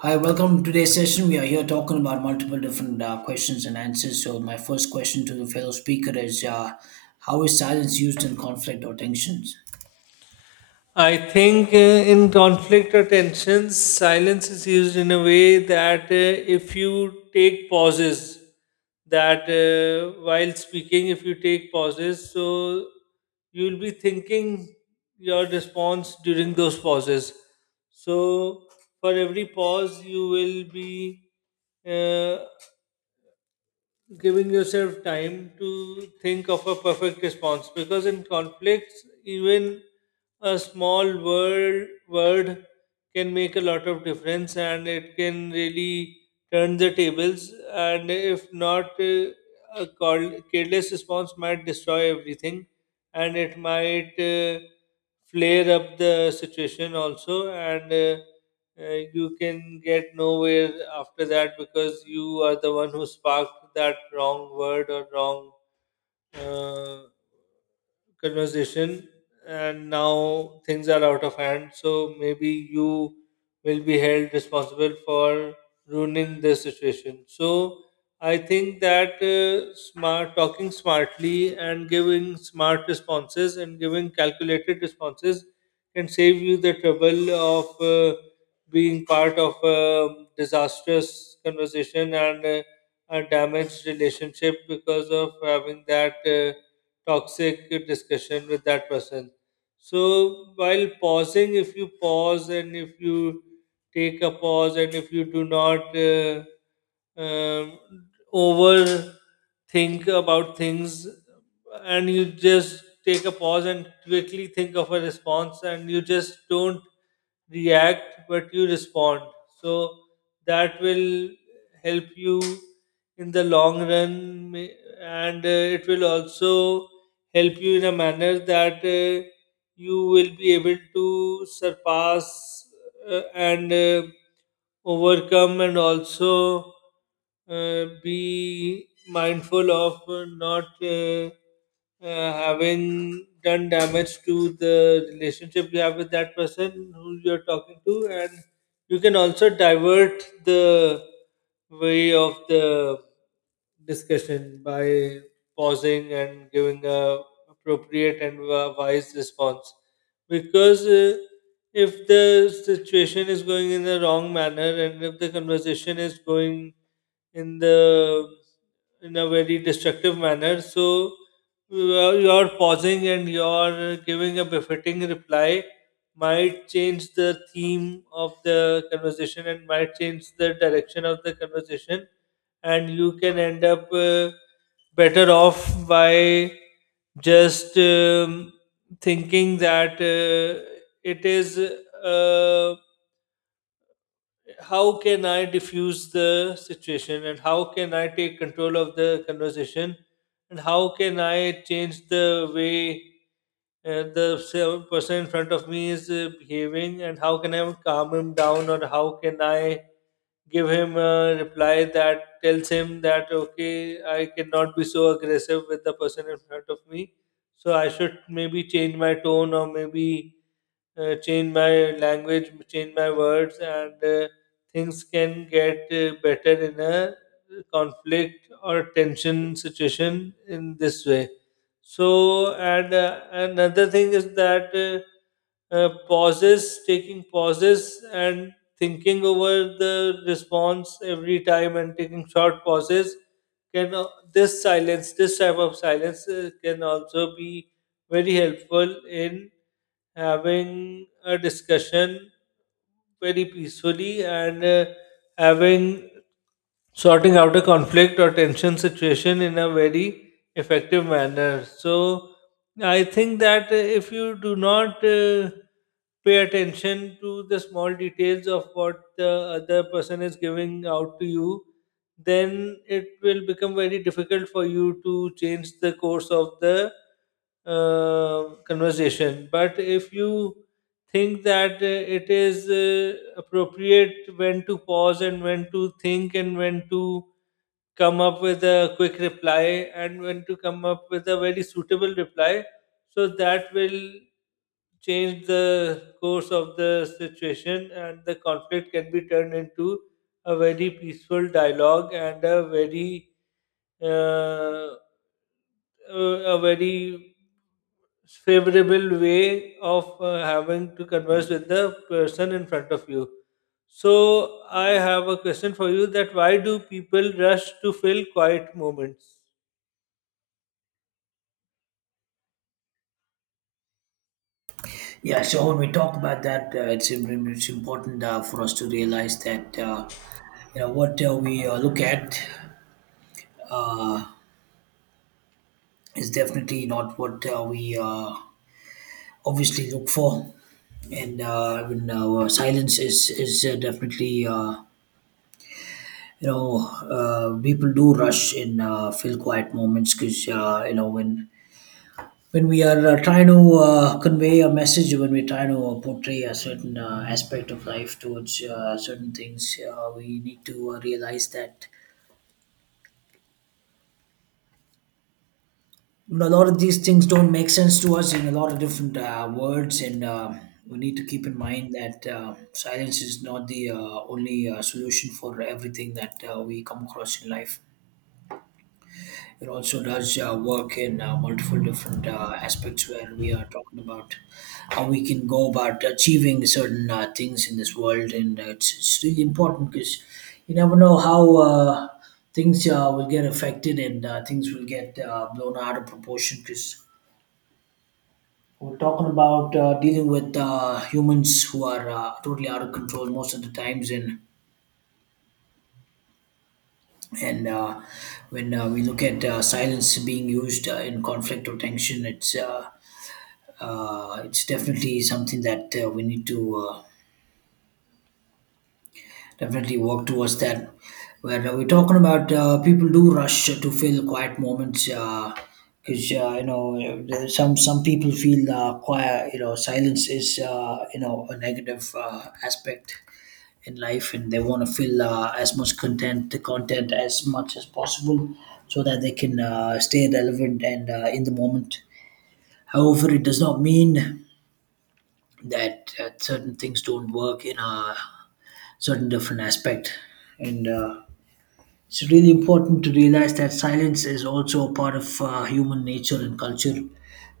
Hi, welcome to today's session. We are here talking about multiple different questions and answers. So, my first question to the fellow speaker is How is silence used in conflict or tensions? I think in conflict or tensions, silence is used in a way that if you take pauses, that while speaking, if you take pauses, so you'll be thinking your response during those pauses. So for every pause, you will be uh, giving yourself time to think of a perfect response because in conflicts even a small word can make a lot of difference and it can really turn the tables, and if not a careless response might destroy everything and it might flare up the situation also. And you can get nowhere after that because you are the one who sparked that wrong word or wrong uh, conversation, and now things are out of hand, so maybe you will be held responsible for ruining this situation. So I think that smart talking smartly and giving smart responses and giving calculated responses can save you the trouble of being part of a disastrous conversation and a damaged relationship because of having that toxic discussion with that person. So while pausing, if you pause and if you take a pause and if you do not um, overthink about things, and you just take a pause and quickly think of a response, and you just don't react but you respond. So that will help you in the long run and it will also help you in a manner that you will be able to surpass and overcome, and also be mindful of not having done damage to the relationship you have with that person who you're talking to. And you can also divert the way of the discussion by pausing and giving a appropriate and wise response, because if the situation is going in the wrong manner and if the conversation is going in the in a very destructive manner, so your pausing and your giving a befitting reply might change the theme of the conversation and might change the direction of the conversation, and you can end up better off by just thinking that it is how can I diffuse the situation and how can I take control of the conversation and how can I change the way the person in front of me is behaving, and how can I calm him down or how can I give him a reply that tells him that okay, I cannot be so aggressive with the person in front of me, so I should maybe change my tone or maybe change my language, change my words, and things can get better in a conflict or tension situation in this way. So, and another thing is that pauses, taking pauses, and thinking over the response every time and taking short pauses can this silence this type of silence can also be very helpful in having a discussion very peacefully, and having sorting out a conflict or tension situation in a very effective manner. So I think that if you do not pay attention to the small details of what the other person is giving out to you, then it will become very difficult for you to change the course of the conversation. But if you think that it is appropriate when to pause and when to think and when to come up with a quick reply and when to come up with a very suitable reply, so that will change the course of the situation, and the conflict can be turned into a very peaceful dialogue and uh, a very favorable way of having to converse with the person in front of you. So I have a question for you, that why do people rush to fill quiet moments? Yeah, so when we talk about that, it's, it's important for us to realize that you know what we look at is definitely not what we obviously look for. And when silence is definitely you know people do rush in feel quiet moments because you know when we are trying to convey a message when we're trying to portray a certain aspect of life towards certain things we need to realize that you know, a lot of these things don't make sense to us in a lot of different words and we need to keep in mind that silence is not the only solution for everything that we come across in life. It also does work in multiple different aspects where we are talking about how we can go about achieving certain things in this world, and it's really important because you never know how things will get affected and things will get blown out of proportion because we're talking about dealing with humans who are totally out of control most of the times and and uh, when we look at silence being used in conflict or tension it's definitely something that we need to definitely work towards that. Where we're talking about people do rush to fill quiet moments because you know there's some people feel quiet. You know, silence is you know a negative aspect in life, and they want to fill as much content as much as possible so that they can stay relevant and in the moment. However, it does not mean that certain things don't work in a certain different aspect, and it's really important to realize that silence is also a part of human nature and culture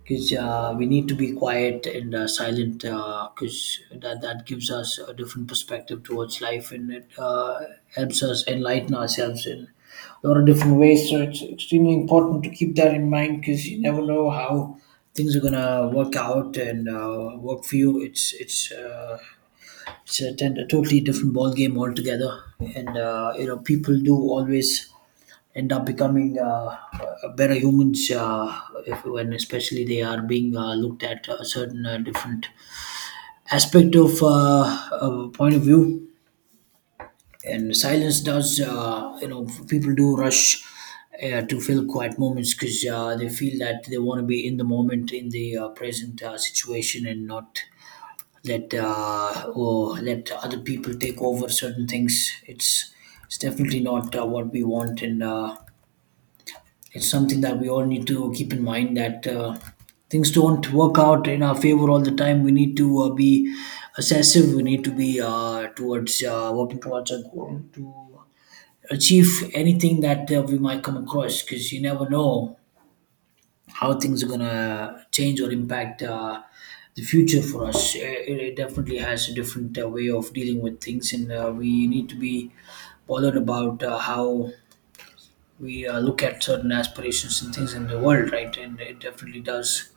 because we need to be quiet and silent because that gives us a different perspective towards life, and it helps us enlighten ourselves in a lot of different ways. So it's extremely important to keep that in mind because you never know how things are gonna work out and work for you. It's a totally different ball game altogether, and you know people do always end up becoming better humans if, when especially they are being looked at a certain different aspect of point of view, and silence does you know people do rush to fill quiet moments because they feel that they want to be in the moment in the present situation and not let let other people take over certain things. It's definitely not what we want, and it's something that we all need to keep in mind that things don't work out in our favor all the time. We need to be assessive. We need to be towards working towards a goal to achieve anything that we might come across because you never know how things are gonna change or impact the future for us. It definitely has a different way of dealing with things, and we need to be bothered about how we look at certain aspirations and things in the world, right? And it definitely does,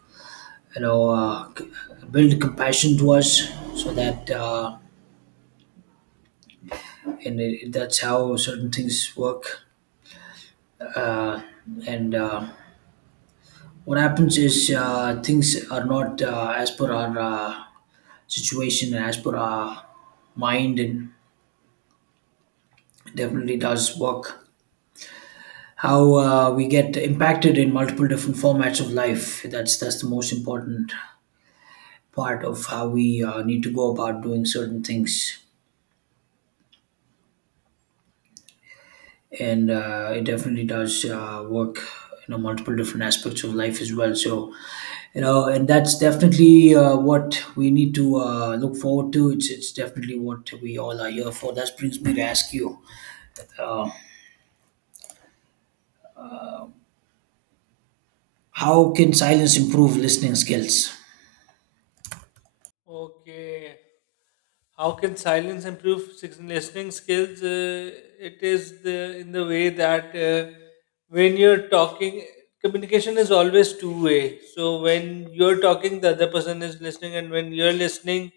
you know, build compassion to us, so that that's how certain things work, uh, and. What happens is things are not as per our situation and as per our mind, and definitely does work. How we get impacted in multiple different formats of life. That's the most important part of how we need to go about doing certain things, and it definitely does work in you know, multiple different aspects of life as well. So you know, and that's definitely what we need to look forward to. It's definitely what we all are here for. That brings me to ask you, how can silence improve listening skills? Okay. How can silence improve listening skills? It is the in the way that when you're talking, communication is always two way. So when you're talking, the other person is listening, and when you're listening,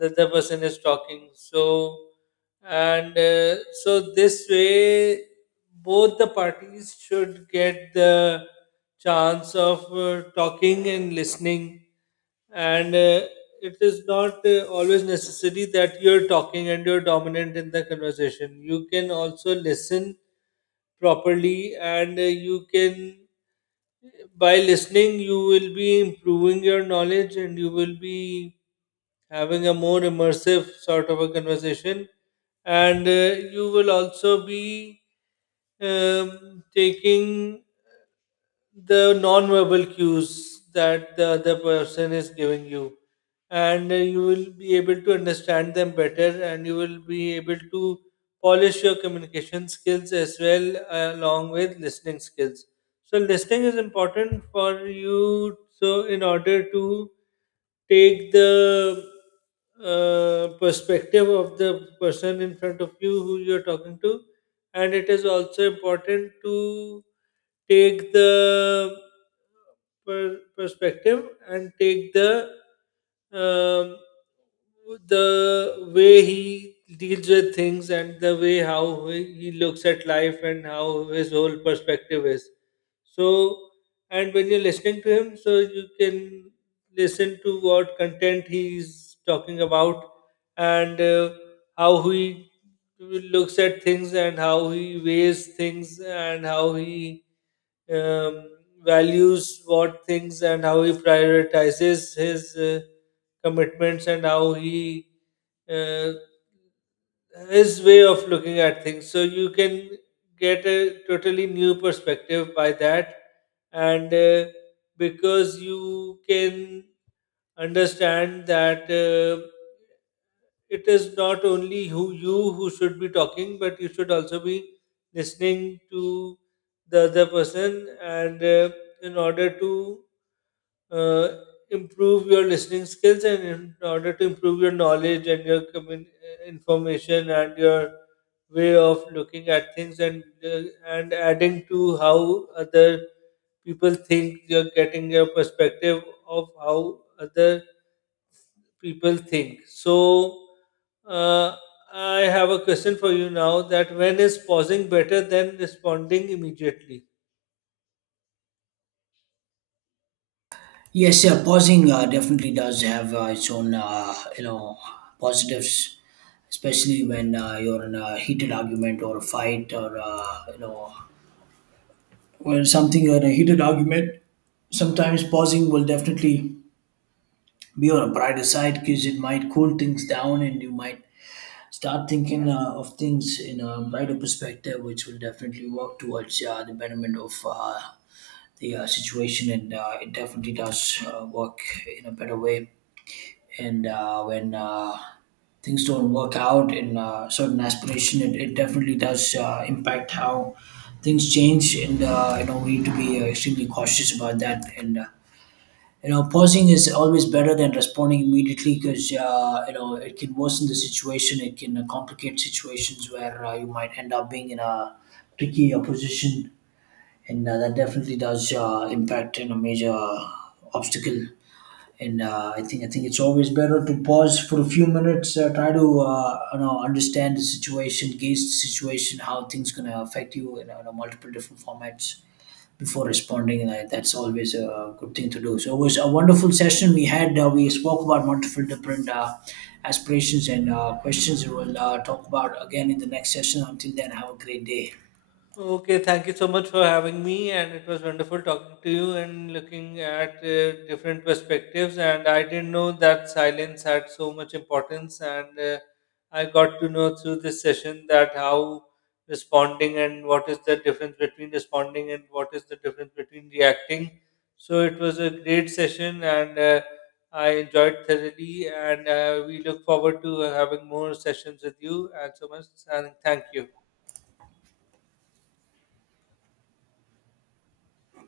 the other person is talking. So and so this way, both the parties should get the chance of talking and listening, and it is not always necessary that you're talking and you're dominant in the conversation. You can also listen properly, and you can, by listening you will be improving your knowledge, and you will be having a more immersive sort of a conversation, and you will also be taking the non-verbal cues that the other person is giving you, and you will be able to understand them better, and you will be able to polish your communication skills as well along with listening skills. So listening is important for you, so in order to take the perspective of the person in front of you who you're talking to. And it is also important to take the perspective and take um, the way he deals with things and the way how he looks at life and how his whole perspective is. So, and when you're listening to him, so you can listen to what content he's talking about and how he looks at things and how he weighs things and how he um, values what things and how he prioritizes his commitments and how he uh, his way of looking at things, so you can get a totally new perspective by that. And because you can understand that it is not only who should be talking, but you should also be listening to the other person, and in order to uh, improve your listening skills, and in order to improve your knowledge and your information and your way of looking at things, and adding to how other people think, you're getting your perspective of how other people think. So, uh, I have a question for you now, that when is pausing better than responding immediately? Yes, yeah, pausing definitely does have its own, you know, positives, especially when you're in a heated argument or a fight, or you know when something in a heated argument sometimes pausing will definitely be on a brighter side because it might cool things down and you might start thinking of things in a brighter perspective, which will definitely work towards the betterment of the situation, and it definitely does work in a better way. And when things don't work out in certain aspiration, it definitely does impact how things change, and you know we need to be extremely cautious about that. And you know, pausing is always better than responding immediately because you know it can worsen the situation. It can complicate situations where you might end up being in a tricky position, and that definitely does impact in a major obstacle. And I think it's always better to pause for a few minutes, try to you know understand the situation, gauge the situation, how things gonna affect you in, you know, multiple different formats before responding, that's always a good thing to do. So it was a wonderful session we had. We spoke about multiple different aspirations and questions. We'll talk about again in the next session. Until then, have a great day. Okay, thank you so much for having me, and it was wonderful talking to you and looking at different perspectives. And I didn't know that silence had so much importance, and I got to know through this session that how responding and what is the difference between responding and what is the difference between reacting. So it was a great session, and I enjoyed thoroughly. And we look forward to having more sessions with you. And so much, and thank you.